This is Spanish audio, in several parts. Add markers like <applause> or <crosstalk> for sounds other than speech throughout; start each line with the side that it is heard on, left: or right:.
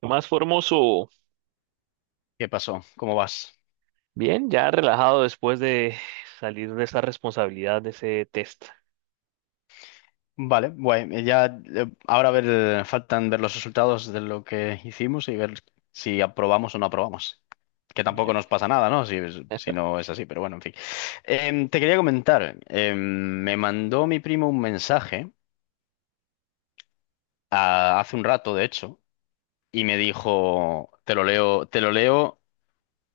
right: ¿Qué más, Formoso?
left: ¿Qué pasó? ¿Cómo vas?
right: Bien, ya relajado después de salir de esa responsabilidad de ese test.
left: Vale, guay. Ya, Ahora a ver, faltan ver los resultados de lo que hicimos y ver si aprobamos o no aprobamos. Que
right: Yo-
left: tampoco nos pasa nada, ¿no? Si, si no es así, pero bueno, en fin. Te quería comentar, me mandó mi primo un mensaje hace un rato, de hecho, y me dijo, te lo leo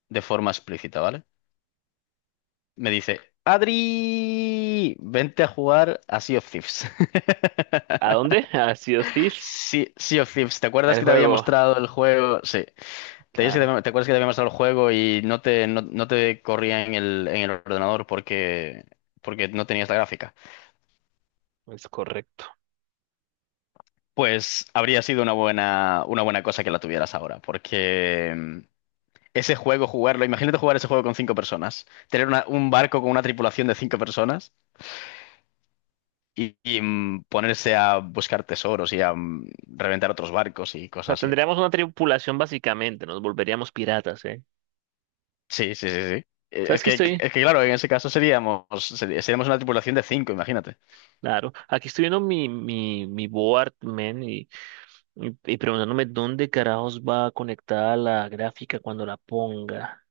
left: de forma explícita, ¿vale? Me dice, Adri, vente a jugar a Sea of Thieves. <laughs>
right: ¿A dónde? <laughs> A Sea of Thieves.
left: Sí, Sea of Thieves, ¿te acuerdas
right: El
left: que te había
right: juego.
left: mostrado el juego? Sí, ¿te, acuerdas que
right: Claro,
left: te acuerdas que te había mostrado el juego y no te, no, no te corría en el ordenador porque, porque no tenías la gráfica?
right: es correcto. O
left: Pues habría sido una buena cosa que la tuvieras ahora, porque ese juego, jugarlo, imagínate jugar ese juego con cinco personas, tener un barco con una tripulación de cinco personas y, ponerse a buscar tesoros y a reventar otros barcos y
right: sea,
left: cosas.
right: tendríamos una tripulación básicamente, nos volveríamos piratas, ¿eh?
left: Sí, sí, sí, sí.
right: ¿Sabes qué estoy?
left: Es que claro, en ese caso seríamos, seríamos una tripulación de cinco, imagínate.
right: Claro, aquí estoy viendo mi board, man, y, preguntándome dónde carajos va conectada la gráfica cuando la ponga.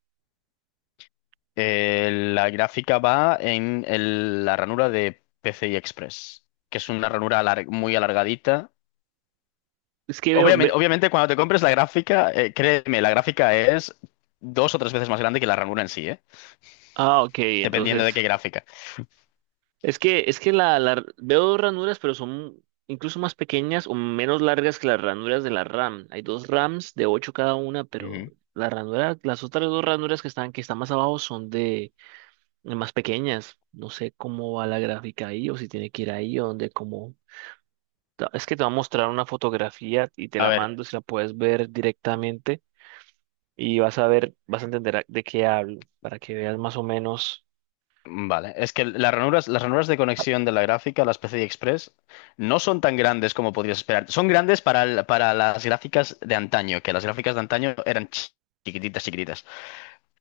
left: La gráfica va en la ranura de PCI Express, que es una ranura muy alargadita.
right: Es que veo,
left: Obviamente,
right: ve-
left: obviamente, cuando te compres la gráfica, créeme, la gráfica es dos o tres veces más grande que la ranura en sí, ¿eh?
right: Ah, ok,
left: Dependiendo
right: entonces.
left: de qué gráfica.
right: Es que veo ranuras, pero son incluso más pequeñas o menos largas que las ranuras de la RAM. Hay dos RAMs de 8 cada una, pero
left: Ujú.
right: la ranura, las otras dos ranuras que están, más abajo son de más pequeñas. No sé cómo va la gráfica ahí o si tiene que ir ahí o donde como. Es que te va a mostrar una fotografía y te
left: A
right: la
left: ver.
right: mando si la puedes ver directamente y vas a ver, vas a entender de qué hablo para que veas más o menos.
left: Vale, es que las ranuras de conexión de la gráfica, las PCI Express, no son tan grandes como podrías esperar. Son grandes para, para las gráficas de antaño, que las gráficas de antaño eran chiquititas, chiquititas.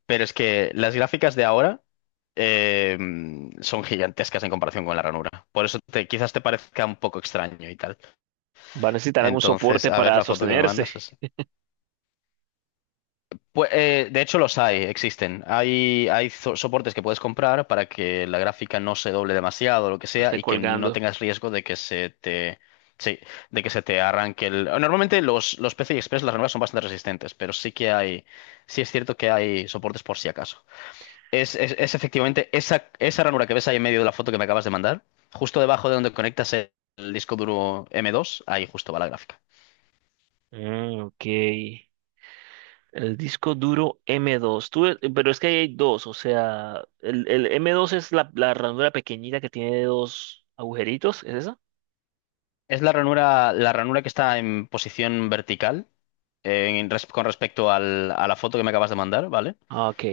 left: Pero es que las gráficas de ahora eh, son gigantescas en comparación con la ranura. Por eso te, quizás te parezca un poco extraño y tal.
right: Va a necesitar algún
left: Entonces,
right: soporte
left: a ver
right: para
left: la foto que me
right: sostenerse.
left: mandas.
right: <laughs>
left: Pues, de hecho los hay, existen. Hay soportes que puedes comprar para que la gráfica no se doble demasiado o lo que
right: No
left: sea
right: esté
left: y que no
right: colgando.
left: tengas riesgo de que se te, sí, de que se te arranque el... Normalmente los PCI Express, las ranuras son bastante resistentes, pero sí que hay, sí es cierto que hay soportes por si acaso. Es efectivamente esa, esa ranura que ves ahí en medio de la foto que me acabas de mandar, justo debajo de donde conectas el disco duro M2, ahí justo va la gráfica.
right: Mm, ok. El disco duro m dos. Tú, pero es que ahí hay dos, o sea, el m dos es la ranura pequeñita que tiene dos agujeritos, ¿es esa?
left: Es la ranura que está en posición vertical en con respecto a la foto que me acabas de mandar, ¿vale?
right: Ah, ok.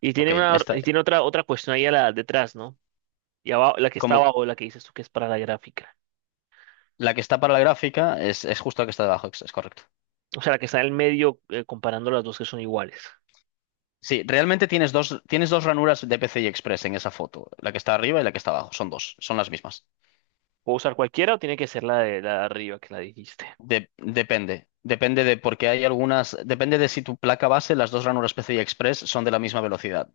right: Y
left: Ok,
right: tiene una,
left: esta,
right: y tiene otra cuestión ahí a detrás, ¿no? Y abajo, la que está
left: como
right: abajo, la que dices tú que es para la gráfica.
left: la que está para la gráfica es justo la que está debajo, es correcto.
right: O sea, la que está en el medio, comparando las dos que son iguales.
left: Sí, realmente tienes dos ranuras de PCI Express en esa foto, la que está arriba y la que está abajo, son dos, son las mismas.
right: ¿Puedo usar cualquiera o tiene que ser la de arriba que la dijiste?
left: Depende, depende de porque hay algunas, depende de si tu placa base, las dos ranuras PCI Express son de la misma velocidad.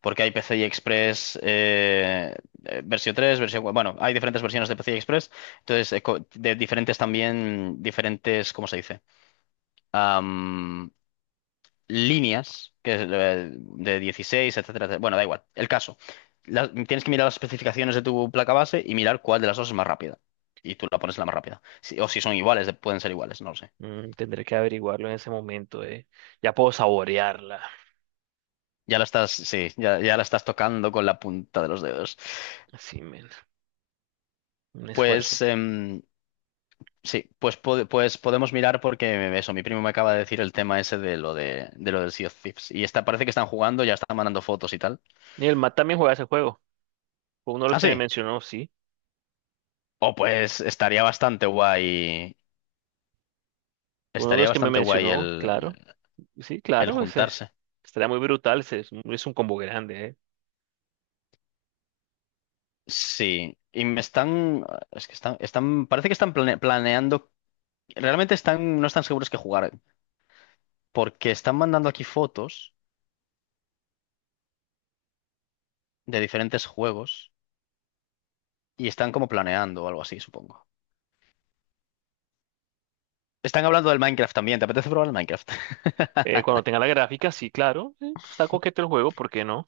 left: Porque hay PCI Express versión 3, versión... cua- Bueno, hay diferentes versiones de PCI Express. Entonces, co- de diferentes también, diferentes, ¿cómo se dice? Am, Líneas que es, de 16, etcétera, etcétera. Bueno, da igual. El caso. Tienes que mirar las especificaciones de tu placa base y mirar cuál de las dos es más rápida. Y tú la pones la más rápida. O si son iguales, de- pueden ser iguales, no lo sé.
right: Tendré que averiguarlo en ese momento. Ya puedo saborearla.
left: Ya la estás, sí, ya, ya la estás tocando con la punta de los dedos.
right: Así, men. Un esfuerzo.
left: Pues... em, Sí, pues, pues podemos mirar porque eso, mi primo me acaba de decir el tema ese de lo del Sea of Thieves. Y está, parece que están jugando, ya están mandando fotos y tal.
right: Y el Matt también juega ese juego. Fue uno de los
left: Ah,
right: que me
left: sí.
right: mencionó, sí.
left: Oh, pues estaría bastante guay.
right: Fue uno de
left: Estaría
right: los que me
left: bastante guay
right: mencionó, claro. Sí,
left: el
right: claro, ese.
left: juntarse.
right: Estaría muy brutal, ese es un combo grande, ¿eh?
left: Sí. Y me están. Es que están. Están. Parece que están planeando. Realmente están. No están seguros que jugar. Porque están mandando aquí fotos de diferentes juegos. Y están como planeando o algo así, supongo. Están hablando del Minecraft también. ¿Te apetece probar el Minecraft? <laughs>
right: Cuando tenga la gráfica, sí, claro. Sí, está coqueto el juego, ¿por qué no?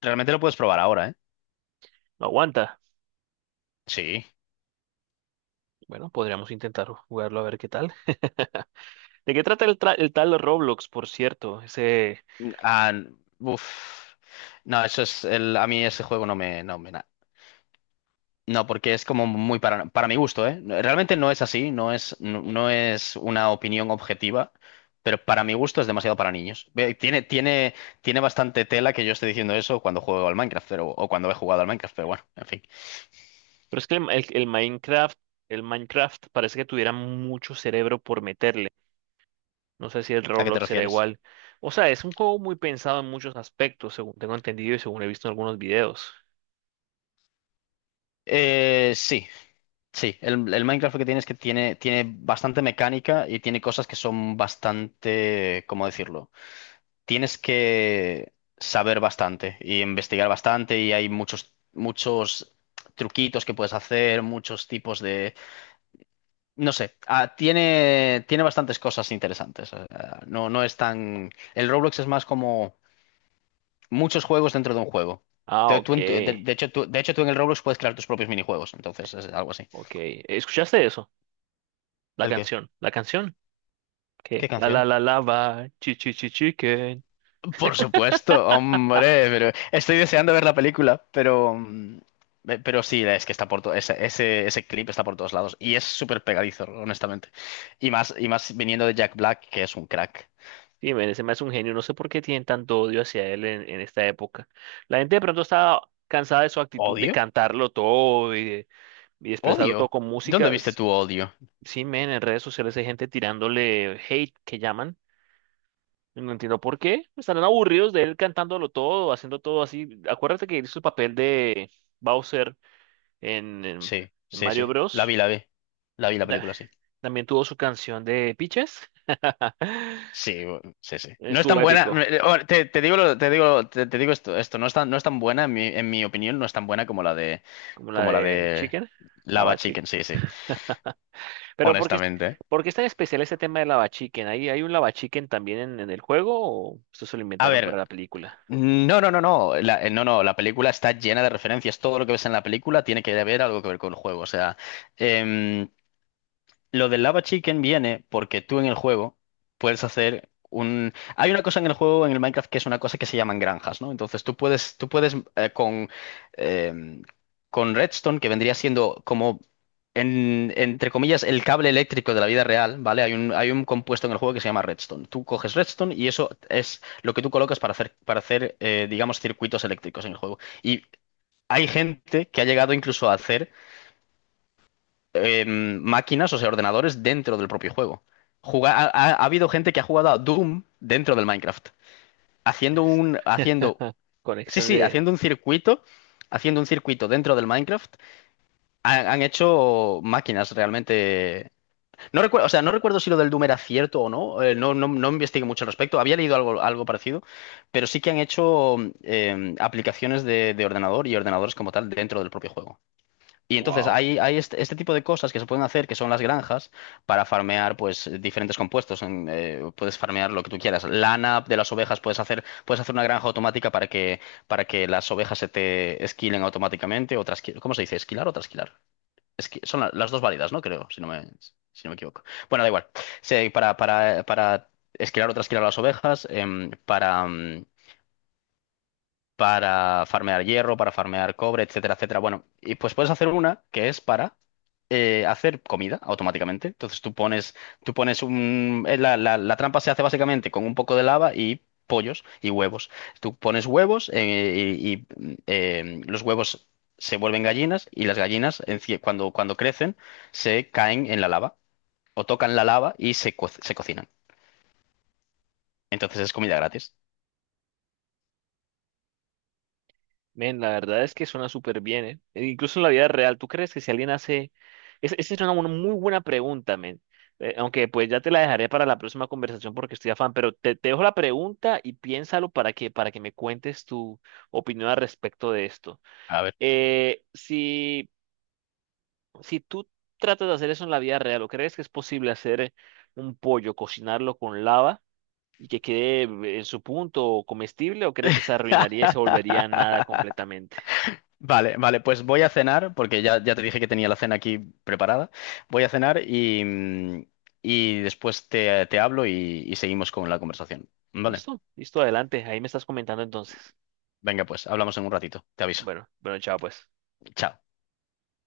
left: Realmente lo puedes probar ahora, ¿eh?
right: No aguanta.
left: Sí.
right: Bueno, podríamos intentar jugarlo a ver qué tal. <laughs> ¿De qué trata el tal Roblox, por cierto? Ese.
left: Ah, uf. No, eso es el, a mí ese juego no me, No, porque es como muy para mi gusto, ¿eh? Realmente no es así, no es, no, no es una opinión objetiva, pero para mi gusto es demasiado para niños. Ve, tiene, tiene, tiene bastante tela que yo esté diciendo eso cuando juego al Minecraft, pero, o cuando he jugado al Minecraft, pero bueno, en fin.
right: Pero es que el Minecraft parece que tuviera mucho cerebro por meterle. No sé si el
left: ¿A qué te
right: Roblox será
left: refieres?
right: igual. O sea, es un juego muy pensado en muchos aspectos, según tengo entendido y según he visto en algunos videos.
left: Eh, sí, Sí, el Minecraft que tiene es que tiene, tiene bastante mecánica y tiene cosas que son bastante, ¿cómo decirlo? Tienes que saber bastante y investigar bastante y hay muchos, muchos truquitos que puedes hacer, muchos tipos de... No sé, tiene, tiene bastantes cosas interesantes. Ah, no, no es tan... El Roblox es más como muchos juegos dentro de un juego.
right: Ah, ok,
left: De, de hecho, tú en el Roblox puedes crear tus propios minijuegos, entonces es algo así.
right: ok. ¿Escuchaste eso? La
left: ¿El qué?
right: canción, la canción. Que
left: ¿Qué
right: la la
left: canción?
right: la lava, chi chi chi chicken.
left: Por supuesto, hombre, pero estoy deseando ver la película, pero, pero sí, es que está por todo, ese clip está por todos lados y es súper pegadizo, honestamente. Y más viniendo de Jack Black, que es un crack.
right: Dime, ese me hace un genio. No sé por qué tienen tanto odio hacia él en esta época. La gente de pronto está cansada de su actitud de
left: ¿Odio?
right: cantarlo todo y de, expresarlo todo
left: ¿Odio?
right: con
left: ¿Dónde
right: música.
left: viste tu odio?
right: Sí, men, en redes sociales hay gente tirándole hate que llaman. No entiendo por qué. Estarán aburridos de él cantándolo todo, haciendo todo así. Acuérdate que hizo el papel de Bowser en
left: Sí, sí,
right: Mario
left: sí. La vi,
right: Bros.
left: la vi. La vi la
right: Y la-
left: película, sí.
right: También tuvo su canción de Peaches.
left: Sí, bu- sí, sí. No es
right: Estuvo
left: tan buena.
right: épico,
left: Ahora, te digo, te digo, te digo esto, esto no es tan, no es tan buena, en mi opinión, no es tan buena
right: como la
left: como la
right: de
left: de
right: Chicken,
left: Lava
right: Lava
left: Chicken,
right: Chicken.
left: sí, sí.
right: Pero
left: Honestamente.
right: por qué es tan especial este tema de Lava Chicken? ¿Hay un Lava Chicken también en el juego o esto se lo
left: A
right: inventaron para
left: ver,
right: la película?
left: no, no, no, no, la, no, no, la película está llena de referencias, todo lo que ves en la película tiene que haber algo que ver con el juego, o sea, em, lo del Lava Chicken viene porque tú en el juego puedes hacer un... Hay una cosa en el juego, en el Minecraft, que es una cosa que se llaman granjas, ¿no? Entonces tú puedes con, em, con Redstone, que vendría siendo como, entre comillas, el cable eléctrico de la vida real, ¿vale? Hay un compuesto en el juego que se llama Redstone. Tú coges Redstone y eso es lo que tú colocas para hacer digamos, circuitos eléctricos en el juego. Y hay gente que ha llegado incluso a hacer máquinas, o sea, ordenadores dentro del propio juego. Ha habido gente que ha jugado a Doom dentro del Minecraft, haciendo
right: Es
left: un, haciendo,
right: <laughs>
left: sí,
right: conexión
left: sí,
right: de.
left: haciendo un circuito dentro del Minecraft. Han, han hecho máquinas realmente. No recuerdo, o sea, no recuerdo si lo del Doom era cierto o no. No, no, no investigué mucho al respecto. Había leído algo, algo parecido, pero sí que han hecho aplicaciones de ordenador y ordenadores como tal dentro del propio juego. Y entonces
right: Wow.
left: hay este, este tipo de cosas que se pueden hacer, que son las granjas, para farmear pues diferentes compuestos. En, puedes farmear lo que tú quieras. Lana de las ovejas, puedes hacer una granja automática para que las ovejas se te esquilen automáticamente. O trasqui- ¿cómo se dice? ¿Esquilar o trasquilar? Esqui- son las dos válidas, ¿no? Creo, si no me, si no me equivoco. Bueno, da igual. Se- para esquilar o trasquilar a las ovejas, para, para farmear hierro, para farmear cobre, etcétera, etcétera. Bueno, y pues puedes hacer una que es para hacer comida automáticamente. Entonces tú pones un... La, la trampa se hace básicamente con un poco de lava y pollos y huevos. Tú pones huevos los huevos se vuelven gallinas y las gallinas cuando, cuando crecen se caen en la lava o tocan la lava y se, se cocinan. Entonces es comida gratis.
right: Men, la verdad es que suena súper bien, ¿eh? E incluso en la vida real, ¿tú crees que si alguien hace? Esa es una muy buena pregunta, men. Aunque pues ya te la dejaré para la próxima conversación porque estoy afán, pero te dejo la pregunta y piénsalo para que me cuentes tu opinión al respecto de esto.
left: A ver.
right: Eh, si, si tú tratas de hacer eso en la vida real, ¿o crees que es posible hacer un pollo, cocinarlo con lava y que quede en su punto comestible, o crees que se arruinaría y se volvería nada
left: <laughs>
right: completamente?
left: Vale, vale, pues voy a cenar, porque ya, ya te dije que tenía la cena aquí preparada. Voy a cenar y, y después te, te hablo y seguimos con la conversación. Vale,
right: Listo, listo, adelante. Ahí me estás comentando entonces.
left: venga, pues hablamos en un ratito. Te aviso.
right: Bueno, bueno, chao pues.
left: Chao.